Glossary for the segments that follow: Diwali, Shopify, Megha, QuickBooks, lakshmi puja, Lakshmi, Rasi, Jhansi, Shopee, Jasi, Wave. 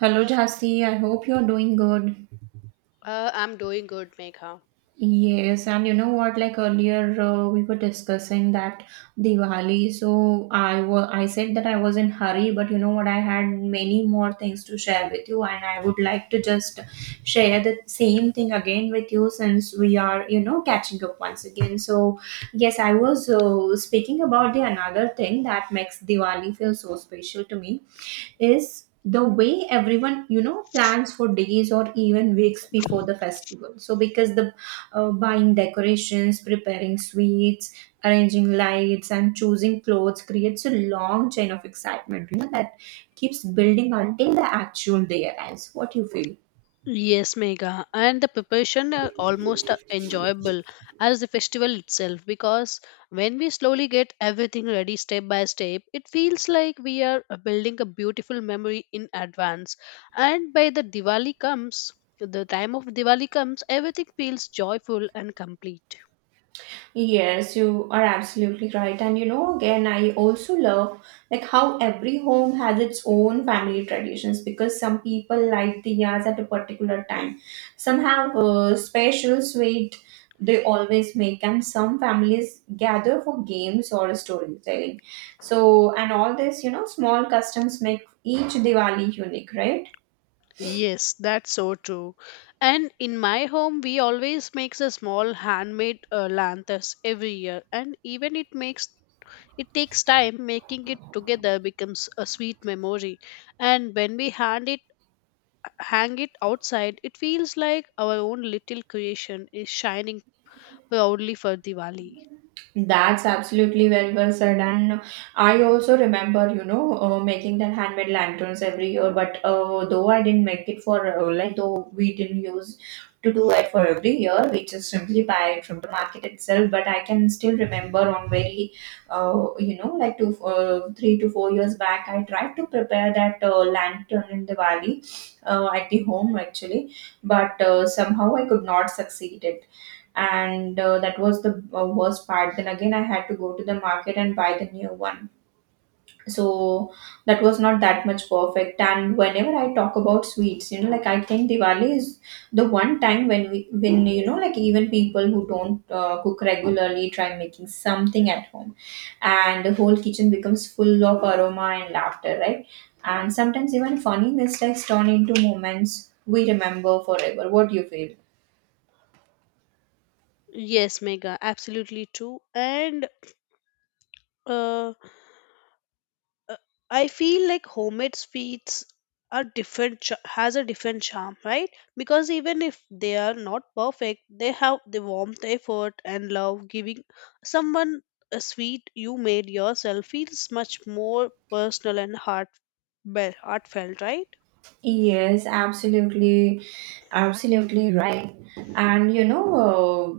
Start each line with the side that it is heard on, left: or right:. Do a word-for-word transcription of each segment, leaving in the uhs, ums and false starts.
right: Hello, Jasi. I hope you're doing good.
left: Uh, I'm doing good, Megha.
right: Yes, and you know what? Like earlier, uh, we were discussing that Diwali. So I wa- I said that I was in hurry, but you know what? I had many more things to share with you, and I would like to just share the same thing again with you since we are, you know, catching up once again. So, yes, I was uh, speaking about the another thing that makes Diwali feel so special to me is the way everyone you know plans for days or even weeks before the festival. So because the uh, buying decorations, preparing sweets, arranging lights and choosing clothes creates a long chain of excitement you know that keeps building until the actual day arrives. What do you feel?
left: Yes, Megha. And the preparation are almost uh, enjoyable as the festival itself because when we slowly get everything ready step by step, it feels like we are uh, building a beautiful memory in advance. And by the Diwali comes, the time of Diwali comes, everything feels joyful and complete.
right: Yes, you are absolutely right. And you know, again, I also love like how every home has its own family traditions, because some people light diyas at a particular time. Some have a special sweet they always make, and some families gather for games or storytelling. So, and all this, you know, small customs make each Diwali unique, right?
left: Yes, that's so true. And in my home, we always makes a small handmade uh, lanterns every year, and even it makes it takes time, making it together becomes a sweet memory. And when we hand it, hang it outside, it feels like our own little creation is shining proudly for Diwali.
right: That's absolutely very well said. And I also remember, you know, uh, making that handmade lanterns every year. But uh, though I didn't make it for, uh, like, though we didn't use to do it for every year, we just simply buy it from the market itself. But I can still remember on very, uh, you know, like two, uh, three to four years back, I tried to prepare that uh, lantern in Diwali uh, at the home actually, but uh, somehow I could not succeed, and uh, that was the uh, worst part. Then again, I had to go to the market and buy the new one. So that was not that much perfect. And whenever I talk about sweets, you know, like, I think Diwali is the one time when we when you know, like, even people who don't uh, cook regularly try making something at home, and the whole kitchen becomes full of aroma and laughter, right? And sometimes even funny mistakes turn into moments we remember forever. What do you feel?
left: Yes, Mega, absolutely true. And uh, uh, I feel like homemade sweets are different ch- has a different charm, right? Because even if they are not perfect, they have the warmth, effort, and love. Giving someone a sweet you made yourself feels much more personal and heart be- heartfelt, right?
right: Yes, absolutely, absolutely right. And you know,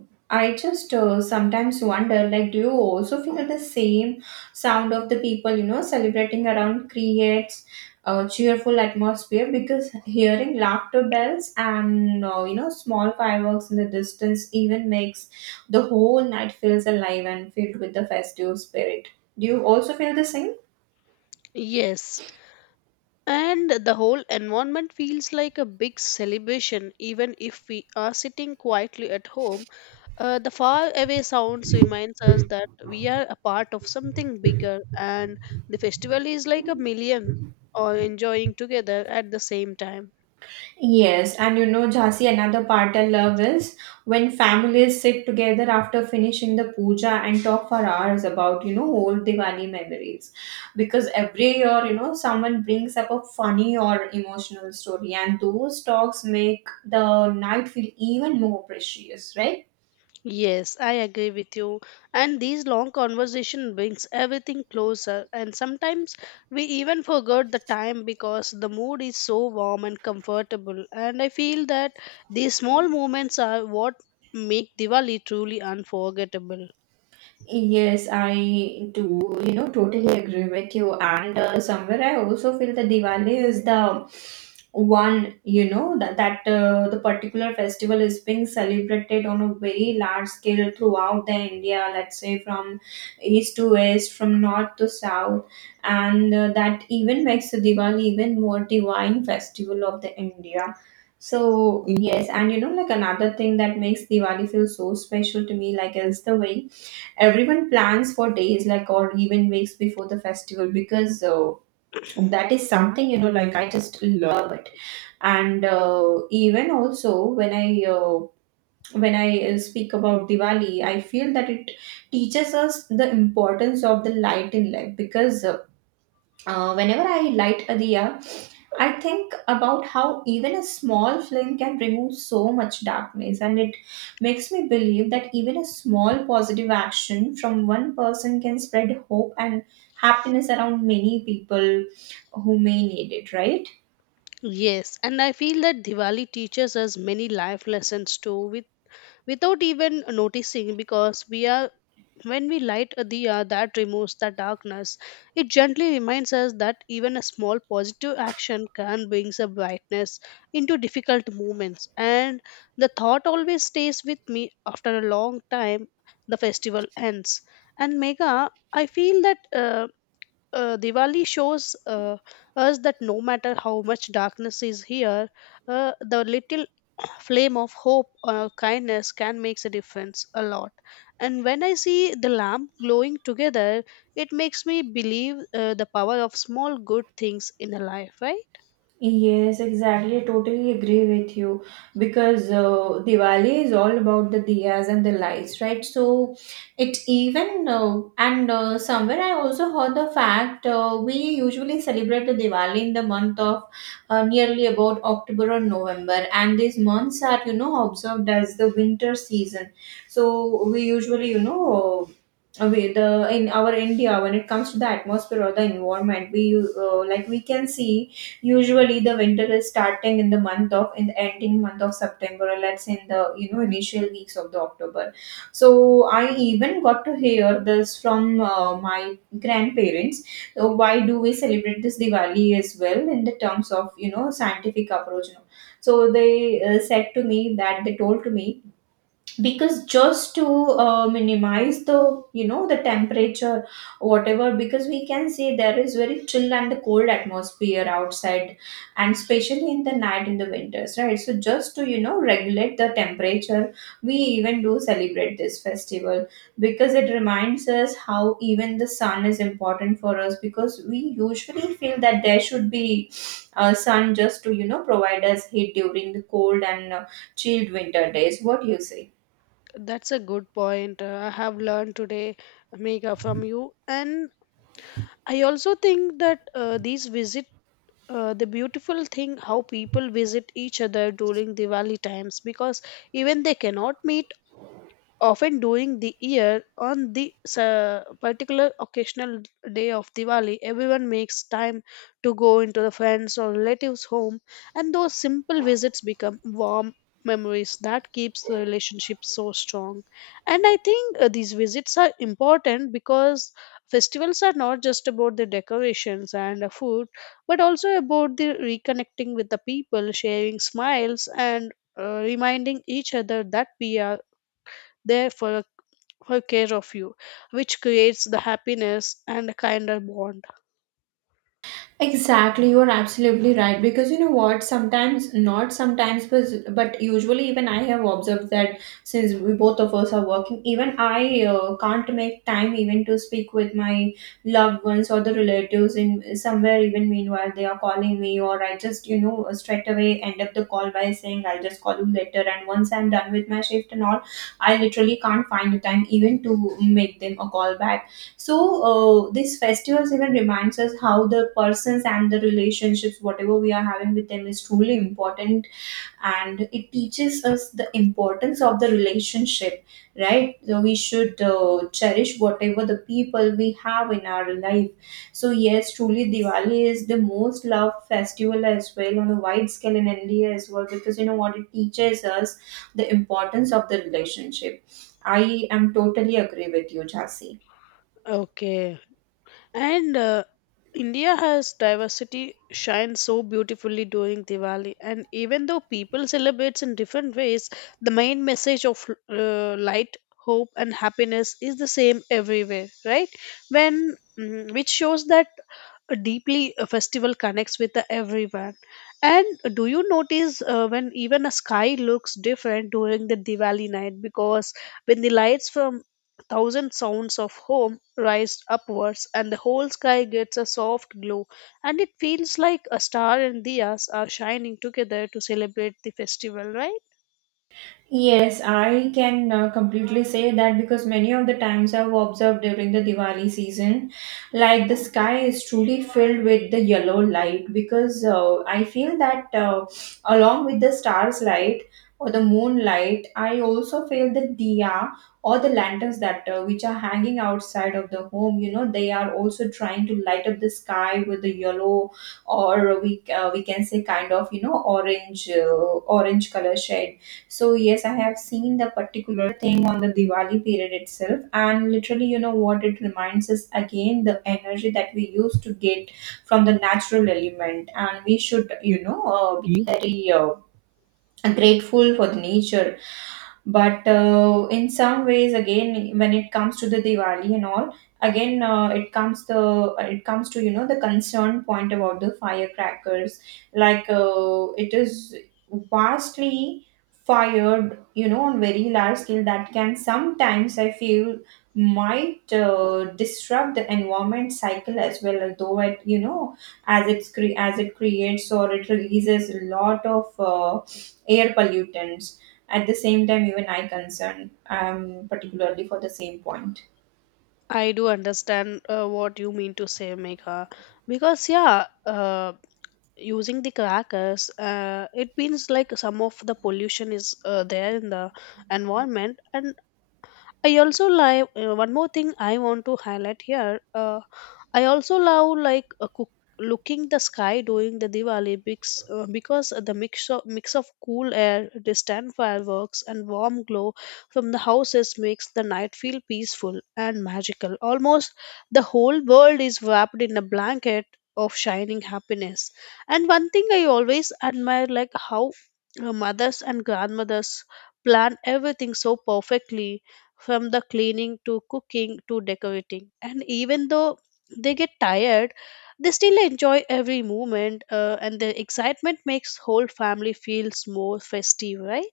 right: uh, I just uh, sometimes wonder, like, do you also feel the same sound of the people, you know, celebrating around creates a cheerful atmosphere? Because hearing laughter bells and uh, you know small fireworks in the distance even makes the whole night feels alive and filled with the festive spirit. Do you also feel the same?
left: Yes, and the whole environment feels like a big celebration, even if we are sitting quietly at home. Uh, the far away sounds reminds us that we are a part of something bigger, and the festival is like a million or enjoying together at the same time.
right: Yes, and you know, Jhansi, another part I love is when families sit together after finishing the puja and talk for hours about, you know, old Diwali memories. Because every year, you know, someone brings up a funny or emotional story, and those talks make the night feel even more precious, right?
left: Yes, I agree with you. And these long conversation brings everything closer, and sometimes we even forget the time because the mood is so warm and comfortable. And I feel that these small moments are what make Diwali truly unforgettable.
right: Yes, I do, you know, totally agree with you. And uh, somewhere I also feel that Diwali is the one, you know, that, that uh, the particular festival is being celebrated on a very large scale throughout the India, let's say from east to west, from north to south. And uh, that even makes the Diwali even more divine festival of the India. So yes, and you know, like another thing that makes Diwali feel so special to me, like, is the way everyone plans for days, like, or even weeks before the festival, because uh, that is something, you know, like, I just love it. And uh, even also when i uh, when i uh, speak about Diwali, I feel that it teaches us the importance of the light in life because uh, uh, whenever I light a diya, I think about how even a small flame can remove so much darkness, and it makes me believe that even a small positive action from one person can spread hope and happiness around many people who may need it, right?
left: Yes, and I feel that Diwali teaches us many life lessons too, with, without even noticing, because we are when we light a diya that removes the darkness, it gently reminds us that even a small positive action can bring a brightness into difficult moments. And the thought always stays with me after a long time. The festival ends, and Mega, I feel that. Uh, uh, Diwali shows uh, us that no matter how much darkness is here, uh, the little flame of hope or kindness can make a difference a lot. And when I see the lamp glowing together, it makes me believe uh, the power of small good things in a life, right?
right: Yes, exactly. I totally agree with you because uh, Diwali is all about the diyas and the lights, right? So it even uh, and uh, somewhere I also heard the fact uh, we usually celebrate the Diwali in the month of uh, nearly about October or November, and these months are, you know, observed as the winter season. So we usually, you know. Uh, we, the in our India, when it comes to the atmosphere or the environment, we uh, like we can see usually, the winter is starting in the month of in the ending month of September, or let's say in the, you know, initial weeks of the October. So I even got to hear this from uh, my grandparents. So why do we celebrate this Diwali as well in the terms of, you know, scientific approach? No? So they uh, said to me that they told to me, because just to uh, minimize the, you know, the temperature whatever, because we can see there is very chill and the cold atmosphere outside, and especially in the night, in the winters, right? So just to, you know, regulate the temperature, we even do celebrate this festival, because it reminds us how even the sun is important for us, because we usually feel that there should be uh, sun just to, you know, provide us heat during the cold and uh, chilled winter days. What do you say?
left: That's a good point. Uh, I have learned today, Megha, from you. And I also think that uh, these visit. Uh, the beautiful thing how people visit each other during Diwali times because even they cannot meet often during the year on the uh, particular occasional day of Diwali, everyone makes time to go into the friends or relatives' home, and those simple visits become warm memories that keeps the relationship so strong. And I think uh, these visits are important because festivals are not just about the decorations and the food, but also about the reconnecting with the people, sharing smiles and uh, reminding each other that we are there for her care of you, which creates the happiness and a kinder bond.
right: Exactly, you are absolutely right. Because you know what, sometimes, not sometimes, but, but usually, even I have observed that since we both of us are working, even I uh, can't make time even to speak with my loved ones or the relatives in somewhere. Even meanwhile, they are calling me, or I just, you know, straight away end up the call by saying I'll just call you later. And once I'm done with my shift and all, I literally can't find the time even to make them a call back. So uh, this festivals even reminds us how the persons and the relationships, whatever we are having with them, is truly important, and it teaches us the importance of the relationship, right? So we should uh, cherish whatever the people we have in our life. So yes, truly Diwali is the most loved festival as well on a wide scale in India as well, because you know what, it teaches us the importance of the relationship. I am totally agree with you, Jasi.
left: Okay. And uh, India has diversity shine so beautifully during Diwali. And even though people celebrates in different ways, the main message of uh, light, hope, and happiness is the same everywhere, right? When mm, which shows that a deeply a festival connects with the everyone. And do you notice uh, when even a sky looks different during the Diwali night, because when the lights from thousand sounds of home rise upwards, and the whole sky gets a soft glow, and it feels like a star and diyas are shining together to celebrate the festival, right?
right: Yes, I can uh, completely say that because many of the times I've observed during the Diwali season, like the sky is truly filled with the yellow light because uh, I feel that uh, along with the stars light or the moonlight, I also feel the diya or the lanterns that uh, which are hanging outside of the home. You know, they are also trying to light up the sky with the yellow or we uh, we can say kind of, you know, orange uh, orange color shade. So yes, I have seen the particular thing on the Diwali period itself, and literally, you know what, it reminds us again the energy that we used to get from the natural element, and we should, you know, uh, be very uh, grateful for the nature. But uh, in some ways, again, when it comes to the Diwali and all, again, uh, it comes the uh, it comes to, you know, the concern point about the firecrackers, like, uh, it is vastly fired, you know, on very large scale that can sometimes I feel might uh, disrupt the environment cycle as well, although it, you know, as it's cre- as it creates or it releases a lot of uh, air pollutants. At the same time, even I concerned, um, particularly for the same point.
left: I do understand uh, what you mean to say, Megha, because yeah, uh, using the crackers, uh, it means like some of the pollution is uh, there in the environment. And I also like uh, one more thing I want to highlight here. Uh, I also love like uh, cook, looking the sky during the Diwali because, uh, because the mix of, mix of cool air, distant fireworks, and warm glow from the houses makes the night feel peaceful and magical. Almost the whole world is wrapped in a blanket of shining happiness. And one thing I always admire, like how uh, mothers and grandmothers plan everything so perfectly from the cleaning to cooking to decorating. And even though they get tired, they still enjoy every moment, uh, and the excitement makes whole family feels more festive, right?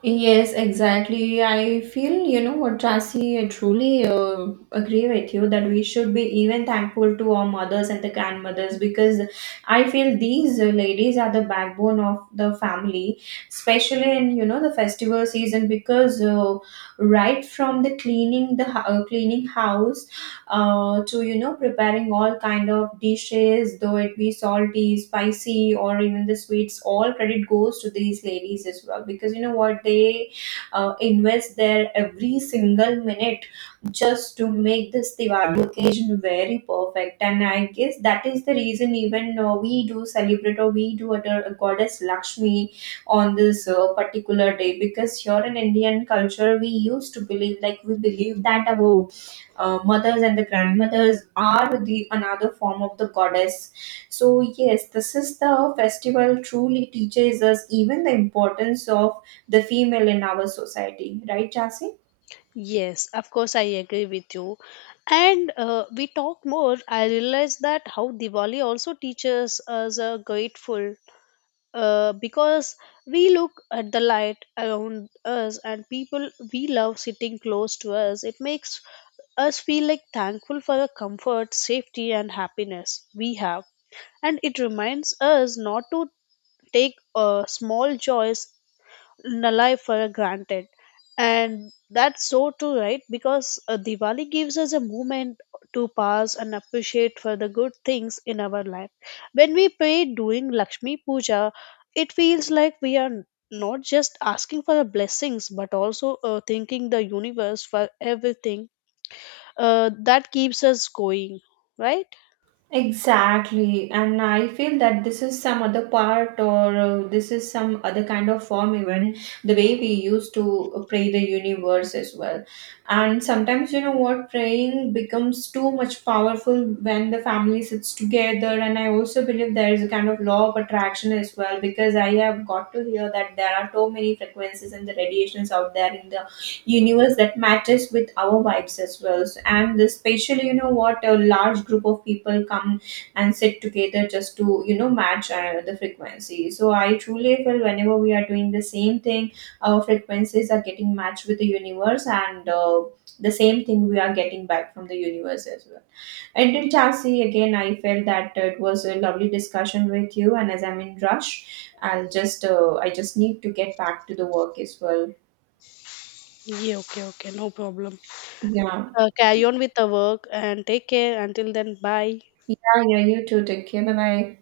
right: Yes, exactly. I feel, you know what, Rasi, I truly uh, agree with you that we should be even thankful to our mothers and the grandmothers, because I feel these uh, ladies are the backbone of the family, especially in, you know, the festival season, because uh, right from the cleaning the hou- uh, cleaning house uh, to, you know, preparing all kind of dishes, though it be salty, spicy or even the sweets, all credit goes to these ladies as well, because you know what, they uh, invest their every single minute just to make this Diwali occasion very perfect. And I guess that is the reason even uh, we do celebrate or we do adore goddess Lakshmi on this uh, particular day, because here in Indian culture we used to believe like we believe that our uh, mothers and the grandmothers are the another form of the goddess. So yes, this is the festival truly teaches us even the importance of the female in our society, right, Jasi?
left: Yes, of course, I agree with you. And uh, we talk more, I realize that how Diwali also teaches us a grateful uh, because we look at the light around us and people we love sitting close to us, it makes us feel like thankful for the comfort, safety, and happiness we have, and it reminds us not to take uh, small joys n- life for granted. And that's so too right, because uh, Diwali gives us a moment to pause and appreciate for the good things in our life. When we pray during Lakshmi puja, it feels like we are not just asking for the blessings but also uh, thanking the universe for everything uh, that keeps us going, right?
right: Exactly, and I feel that this is some other part, or uh, this is some other kind of form, even the way we used to pray the universe as well. And sometimes, you know what, praying becomes too much powerful when the family sits together. And I also believe there is a kind of law of attraction as well, because I have got to hear that there are so many frequencies and the radiations out there in the universe that matches with our vibes as well. So, and especially, you know what, a large group of people come and sit together just to, you know, match uh, the frequency. So I truly feel whenever we are doing the same thing, our frequencies are getting matched with the universe and uh, the same thing we are getting back from the universe as well. And in Chelsea, again, I felt that it was a lovely discussion with you. And as I'm in rush, I'll just, uh, I just need to get back to the work as well.
left: Yeah, okay, okay, no problem.
right: Yeah.
left: Uh, carry on with the work and take care. Until then, bye.
right: Yeah, yeah, you too. Take care. Bye bye.